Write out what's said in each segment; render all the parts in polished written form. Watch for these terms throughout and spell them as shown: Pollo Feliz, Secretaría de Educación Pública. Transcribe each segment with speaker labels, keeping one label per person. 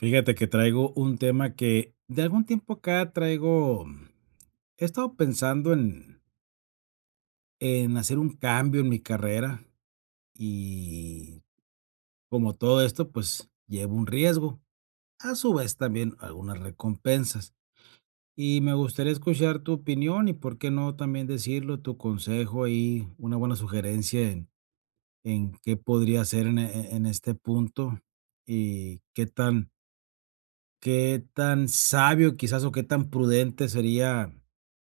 Speaker 1: Fíjate que traigo un tema que de algún tiempo acá traigo, he estado pensando en hacer un cambio en mi carrera y como todo esto, pues llevo un riesgo, a su vez también algunas recompensas. Y me gustaría escuchar tu opinión y por qué no también decirlo, tu consejo y una buena sugerencia en qué podría hacer en, en este punto y ¿Qué tan sabio quizás o qué tan prudente sería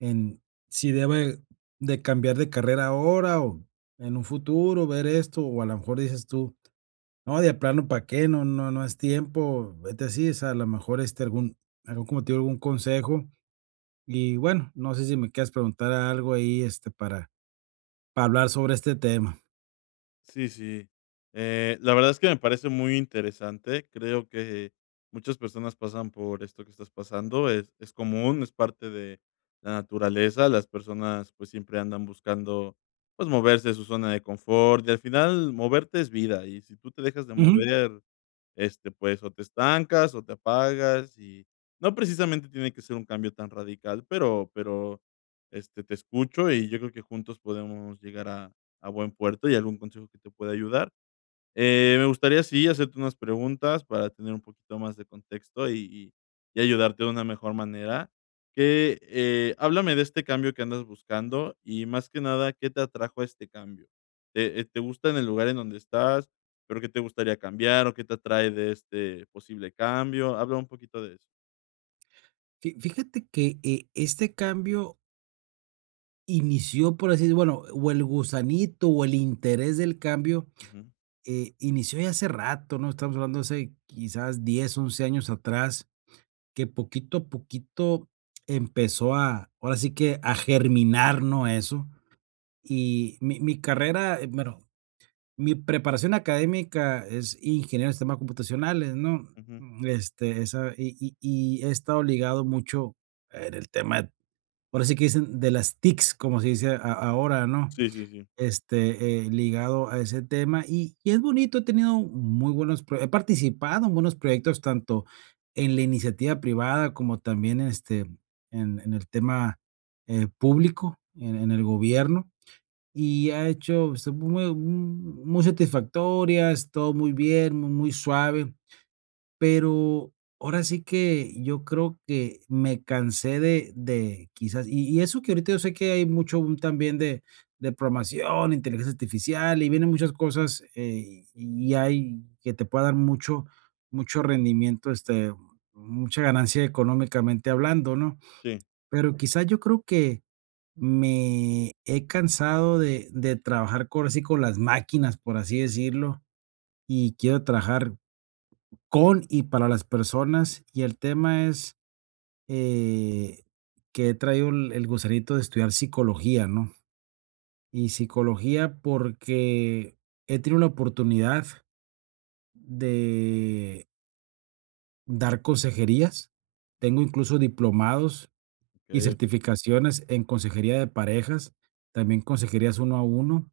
Speaker 1: en si debe de cambiar de carrera ahora o en un futuro ver esto? O a lo mejor dices tú, no, de plano, ¿para qué? No, no, no es tiempo, vete así, o sea, a lo mejor este algún, algún como te digo, algún consejo. Y bueno, no sé si me quieres preguntar algo ahí, este, para hablar sobre este tema.
Speaker 2: Sí, sí. La verdad es que me parece muy interesante. Creo que muchas personas pasan por esto que estás pasando. Es común, es parte de la naturaleza. Las personas pues siempre andan buscando pues moverse de su zona de confort y al final moverte es vida, y si tú te dejas de
Speaker 1: Ujú.
Speaker 2: mover pues, o te estancas o te apagas, y no precisamente tiene que ser un cambio tan radical, pero te escucho y yo creo que juntos podemos llegar a buen puerto y algún consejo que te pueda ayudar. Me gustaría, sí, hacerte unas preguntas para tener un poquito más de contexto y y ayudarte de una mejor manera. Háblame de este cambio que andas buscando y, más que nada, ¿qué te atrajo a este cambio? ¿ Te gusta en el lugar en donde estás, pero ¿qué te gustaría cambiar o qué te atrae de este posible cambio? Habla un poquito de eso.
Speaker 1: Fíjate que este cambio inició, por así decirlo, bueno, o el gusanito o el interés del cambio.
Speaker 2: Ujú,
Speaker 1: Inició ya hace rato, ¿no? Estamos hablando hace quizás 10, 11 años atrás, que poquito a poquito empezó a, ahora sí que a germinar, ¿no? Eso. Y mi carrera, bueno, mi preparación académica es ingeniero de sistemas computacionales, ¿no?
Speaker 2: ujú.
Speaker 1: Este, esa, y, y he estado ligado mucho en el tema, ahora sí que dicen de las TICs, como se dice ahora, ¿no?
Speaker 2: Sí, sí, sí.
Speaker 1: Este, ligado a ese tema y es bonito, he tenido muy buenos pro he participado en buenos proyectos tanto en la iniciativa privada como también, este, en el tema, público, en el gobierno, y ha hecho, pues, muy muy satisfactorias, todo muy bien, muy muy suave. Pero ahora sí que yo creo que me cansé de quizás y eso que ahorita yo sé que hay mucho boom también de programación, inteligencia artificial y vienen muchas cosas, y hay que te puede dar mucho mucho rendimiento, este, mucha ganancia económicamente hablando, ¿no?
Speaker 2: Sí,
Speaker 1: Pero quizás yo creo que me he cansado de trabajar co ahora sí con las máquinas, por así decirlo, y quiero trabajar con y para las personas, y el tema es, eh, que he traído el gusanito de estudiar psicología, ¿no? Y psicología porque he tenido la oportunidad de dar consejerías. Tengo incluso diplomados y
Speaker 2: okey, okey.
Speaker 1: certificaciones en consejería de parejas, también consejerías uno a uno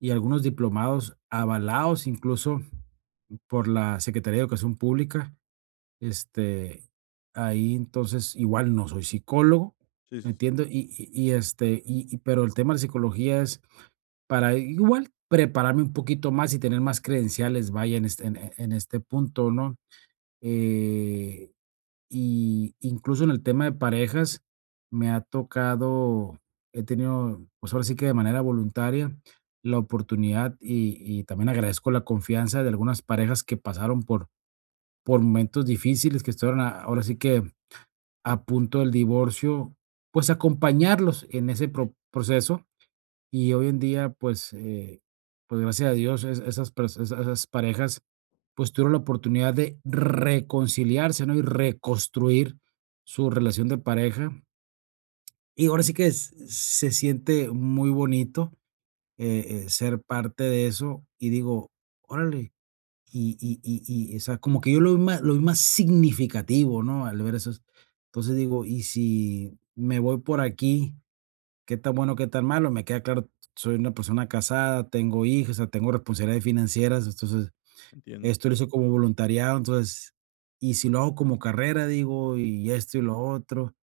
Speaker 1: y algunos diplomados avalados incluso por la Secretaría de Educación Pública. Este, ahí entonces igual no soy psicólogo,
Speaker 2: Sí,
Speaker 1: ¿me
Speaker 2: sí, sí.
Speaker 1: entiendo, este, pero el tema de psicología es para igual prepararme un poquito más y tener más credenciales, vaya, en este en en este punto, ¿no? Eh, y incluso en el tema de parejas, me ha tocado, he tenido, pues, ahora sí que de manera voluntaria la oportunidad y también agradezco la confianza de algunas parejas que pasaron por momentos difíciles que estuvieron a ahora sí que a punto del divorcio, pues acompañarlos en ese proceso. Y hoy en día, pues, pues gracias a Dios, es esas pers esa esas parejas, pues tuvieron la oportunidad de reconciliarse, ¿no? Y reconstruir su relación de pareja. Y ahora sí que s se siente muy bonito,
Speaker 2: Sí,
Speaker 1: ser parte de eso, y digo: "Órale, y y y o sea, como que yo lo vi más significativo, ¿no? Al ver esos entonces digo, y si me voy por aquí, ¿qué tan bueno, qué tan malo? Me queda claro, soy una persona casada, tengo hijos, o sea, tengo responsabilidades financieras, entonces,
Speaker 2: entiendo.
Speaker 1: esto lo hice como voluntariado, entonces, y si lo hago como carrera, digo, y esto y lo otro.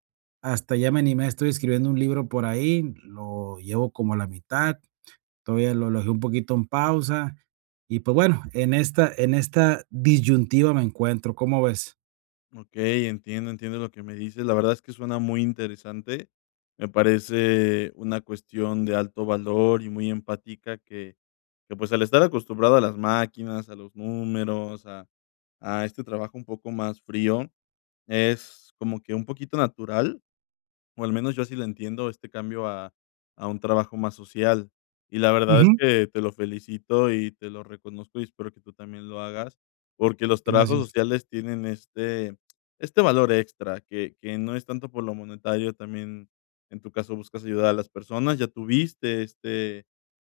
Speaker 1: Hasta ya me animé, estoy escribiendo un libro por ahí, lo llevo como a la mitad. Todavía lo dejé un poquito en pausa y, pues, bueno, en esta disyuntiva me encuentro, ¿cómo ves?
Speaker 2: Okey, entiendo, entiendo lo que me dices. La verdad es que suena muy interesante. Me parece una cuestión de alto valor y muy empática, que pues, al estar acostumbrado a las máquinas, a los números, a este trabajo un poco más frío, es como que un poquito natural, o al menos yo así lo entiendo, este cambio a un trabajo más social. Y la verdad es
Speaker 1: Ujú.
Speaker 2: que te lo felicito y te lo reconozco, y espero que tú también lo hagas, porque los trabajos
Speaker 1: Gracias.
Speaker 2: sociales tienen este valor extra, que no es tanto por lo monetario, también en tu caso buscas ayudar a las personas, ya tuviste este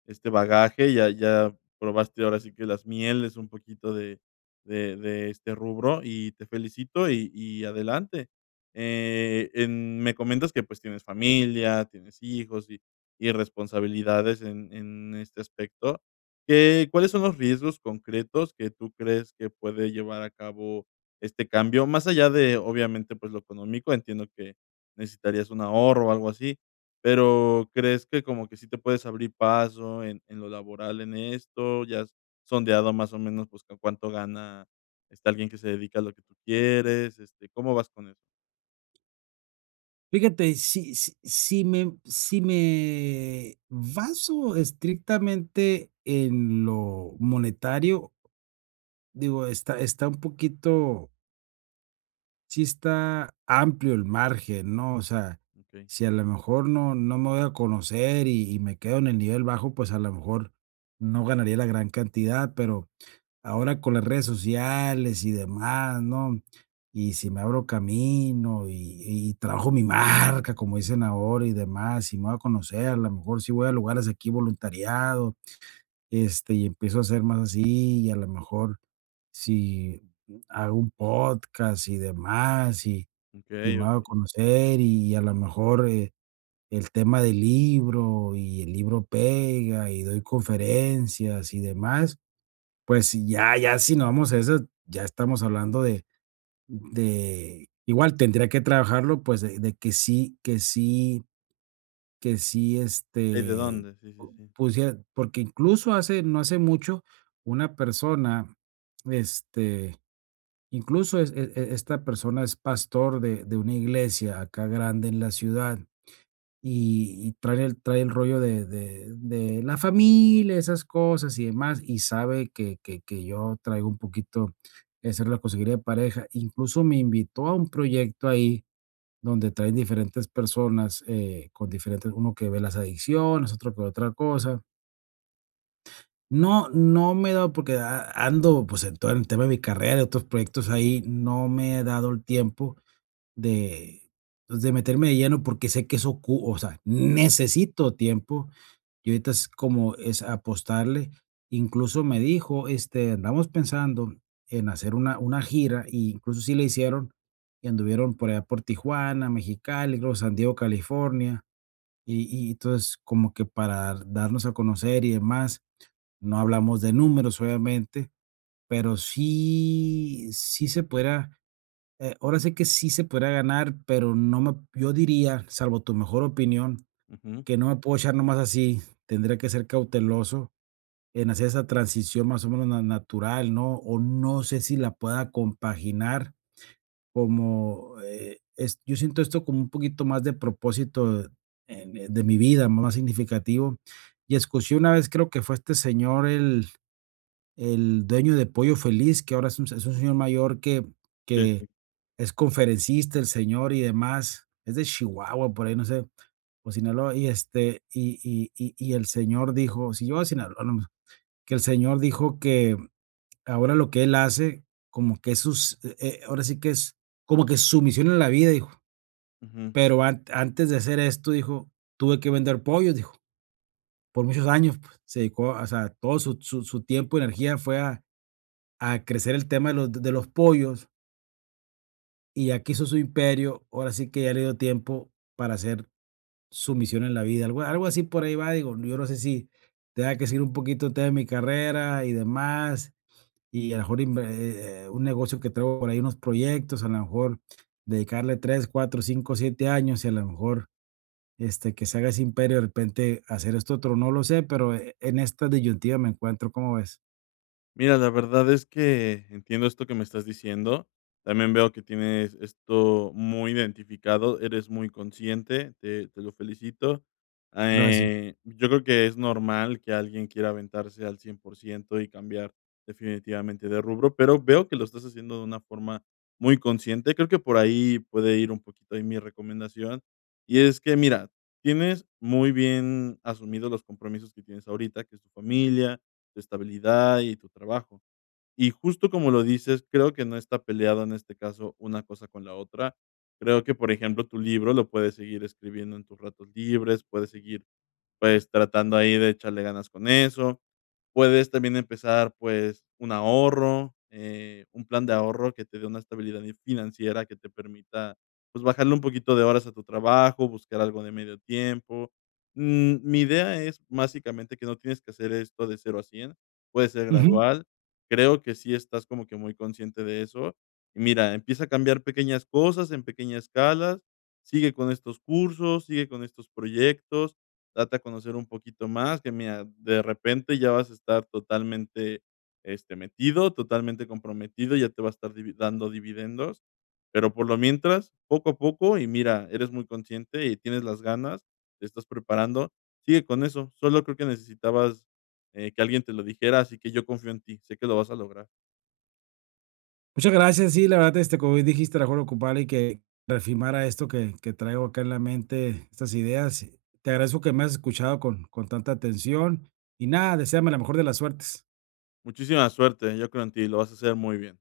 Speaker 2: este bagaje, ya probaste ahora sí que las mieles un poquito de este rubro, y te felicito y adelante. En me comentas que, pues, tienes familia, tienes hijos y responsabilidades en este aspecto. ¿Qué Cuáles son los riesgos concretos que tú crees que puede llevar a cabo este cambio? Más allá de, obviamente, pues, lo económico, entiendo que necesitarías un ahorro o algo así, pero ¿crees que como que sí te puedes abrir paso en lo laboral en esto? ¿Ya has sondeado más o menos, pues, cu cuánto gana, este, alguien que se dedica a lo que tú quieres? Este, ¿cómo vas con eso?
Speaker 1: Fíjate, me si me baso estrictamente en lo monetario, digo, está está un poquito sí está amplio el margen, ¿no? O sea,
Speaker 2: Okey,
Speaker 1: si a lo mejor no no me voy a conocer y me quedo en el nivel bajo, pues, a lo mejor no ganaría la gran cantidad, pero ahora con las redes sociales y demás, ¿no? Y si me abro camino y trabajo mi marca, como dicen ahora y demás, y me voy a conocer, a lo mejor si voy a lugares aquí voluntariado, este, y empiezo a hacer más así, y a lo mejor si hago un podcast y demás,
Speaker 2: okey,
Speaker 1: me hago
Speaker 2: okey.
Speaker 1: conocer, y a lo mejor, el tema del libro, y el libro pega, y doy conferencias y demás. Pues sí, ya ya si nos vamos a eso, ya estamos hablando de igual tendría que trabajarlo, pues, de que sí que sí que sí,
Speaker 2: ¿Y de
Speaker 1: este,
Speaker 2: dónde? Sí, sí,
Speaker 1: pu
Speaker 2: sí.
Speaker 1: pusie porque incluso hace no hace mucho, una persona, este, incluso es esta persona es pastor de una iglesia acá grande en la ciudad. Y trae el rollo de la familia, esas cosas y demás, y sabe que yo traigo un poquito esa la consejería de pareja. Incluso me invitó a un proyecto ahí donde traen diferentes personas, con diferentes uno que ve las adicciones, otro que otra cosa. No, no me he dado porque a ando, pues, en todo el tema de mi carrera y otros proyectos ahí, no me he dado el tiempo de, pues, de meterme de lleno porque sé que eso ocu o sea, necesito tiempo. Y ahorita es como es apostarle. Incluso me dijo, este, andamos pensando en hacer una gira, y incluso sí le hicieron, y anduvieron por allá por Tijuana, Mexicali, luego San Diego, California, y entonces como que para darnos a conocer y demás, no hablamos de números, obviamente, pero sí se podría ahora sí que sí se podría ganar, pero no me yo diría, salvo tu mejor opinión,
Speaker 2: Ujú.
Speaker 1: que no me puedo echar nomás así. Tendría que ser cauteloso en hacer esa transición más o menos na natural, ¿no? O no sé si la pueda compaginar como, es yo siento esto como un poquito más de propósito en de mi vida, más significativo. Y escuché una vez, creo que fue este señor, el dueño de Pollo Feliz, que ahora es un señor mayor
Speaker 2: Sí,
Speaker 1: que
Speaker 2: sí.
Speaker 1: es conferencista el señor y demás, es de Chihuahua, por ahí, no sé, o Sinaloa, y, este, y el señor dijo, si yo a Sinaloa, no, pues, que el señor dijo que ahora lo que él hace, como que es sus ahora sí que es como que su misión en la vida, dijo,
Speaker 2: Ujú.
Speaker 1: pero an antes de hacer esto, dijo, tuve que vender pollos, dijo, por muchos años, pues, se dedicó, o sea, todo su tiempo energía fue a crecer el tema de los pollos, y ya que hizo su imperio, ahora sí que ya le dio tiempo para hacer su misión en la vida. Algo algo así por ahí va, digo, yo no sé si tenga que seguir un poquito el tema de mi carrera y demás, y a lo mejor inve un negocio que traigo por ahí, unos proyectos, a lo mejor dedicarle 3, 4, 5, 7 años, y a lo mejor, este, que se haga ese imperio, de repente hacer esto otro, no lo sé, pero en esta disyuntiva me encuentro, ¿cómo ves?
Speaker 2: Mira, la verdad es que entiendo esto que me estás diciendo. También veo que tienes esto muy identificado, eres muy consciente, te lo felicito.
Speaker 1: Gracias.
Speaker 2: Yo creo que es normal que alguien quiera aventarse al 100% y cambiar definitivamente de rubro, pero veo que lo estás haciendo de una forma muy consciente. Creo que por ahí puede ir un poquito ahí mi recomendación. Y es que, mira, tienes muy bien asumidos los compromisos que tienes ahorita, que es tu familia, tu estabilidad y tu trabajo. Y justo como lo dices, creo que no está peleado en este caso una cosa con la otra. Creo que, por ejemplo, tu libro lo puedes seguir escribiendo en tus ratos libres, puedes seguir, pues, tratando ahí de echarle ganas con eso. Puedes también empezar, pues, un ahorro, un plan de ahorro que te dé una estabilidad y financiera que te permita, pues, bajarle un poquito de horas a tu trabajo, buscar algo de medio tiempo. Mi idea es básicamente que no tienes que hacer esto de cero a cien, puede ser gradual. Creo que sí estás como que muy consciente de eso. Y mira, empieza a cambiar pequeñas cosas en pequeñas escalas, sigue con estos cursos, sigue con estos proyectos, date a conocer un poquito más, que mira, de repente ya vas a estar totalmente, este, metido, totalmente comprometido, ya te va a estar divi dando dividendos, pero por lo mientras, poco a poco, y mira, eres muy consciente y tienes las ganas, te estás preparando, sigue con eso, solo creo que necesitabas, que alguien te lo dijera, así que yo confío en ti, sé que lo vas a lograr.
Speaker 1: Muchas gracias. Sí, la verdad, este, como bien dijiste, era mejor ocupada y que reafirmara esto que traigo acá en la mente, estas ideas. Te agradezco que me has escuchado con tanta atención y nada, deséame la mejor de las suertes.
Speaker 2: Muchísima suerte, yo creo en ti, lo vas a hacer muy bien.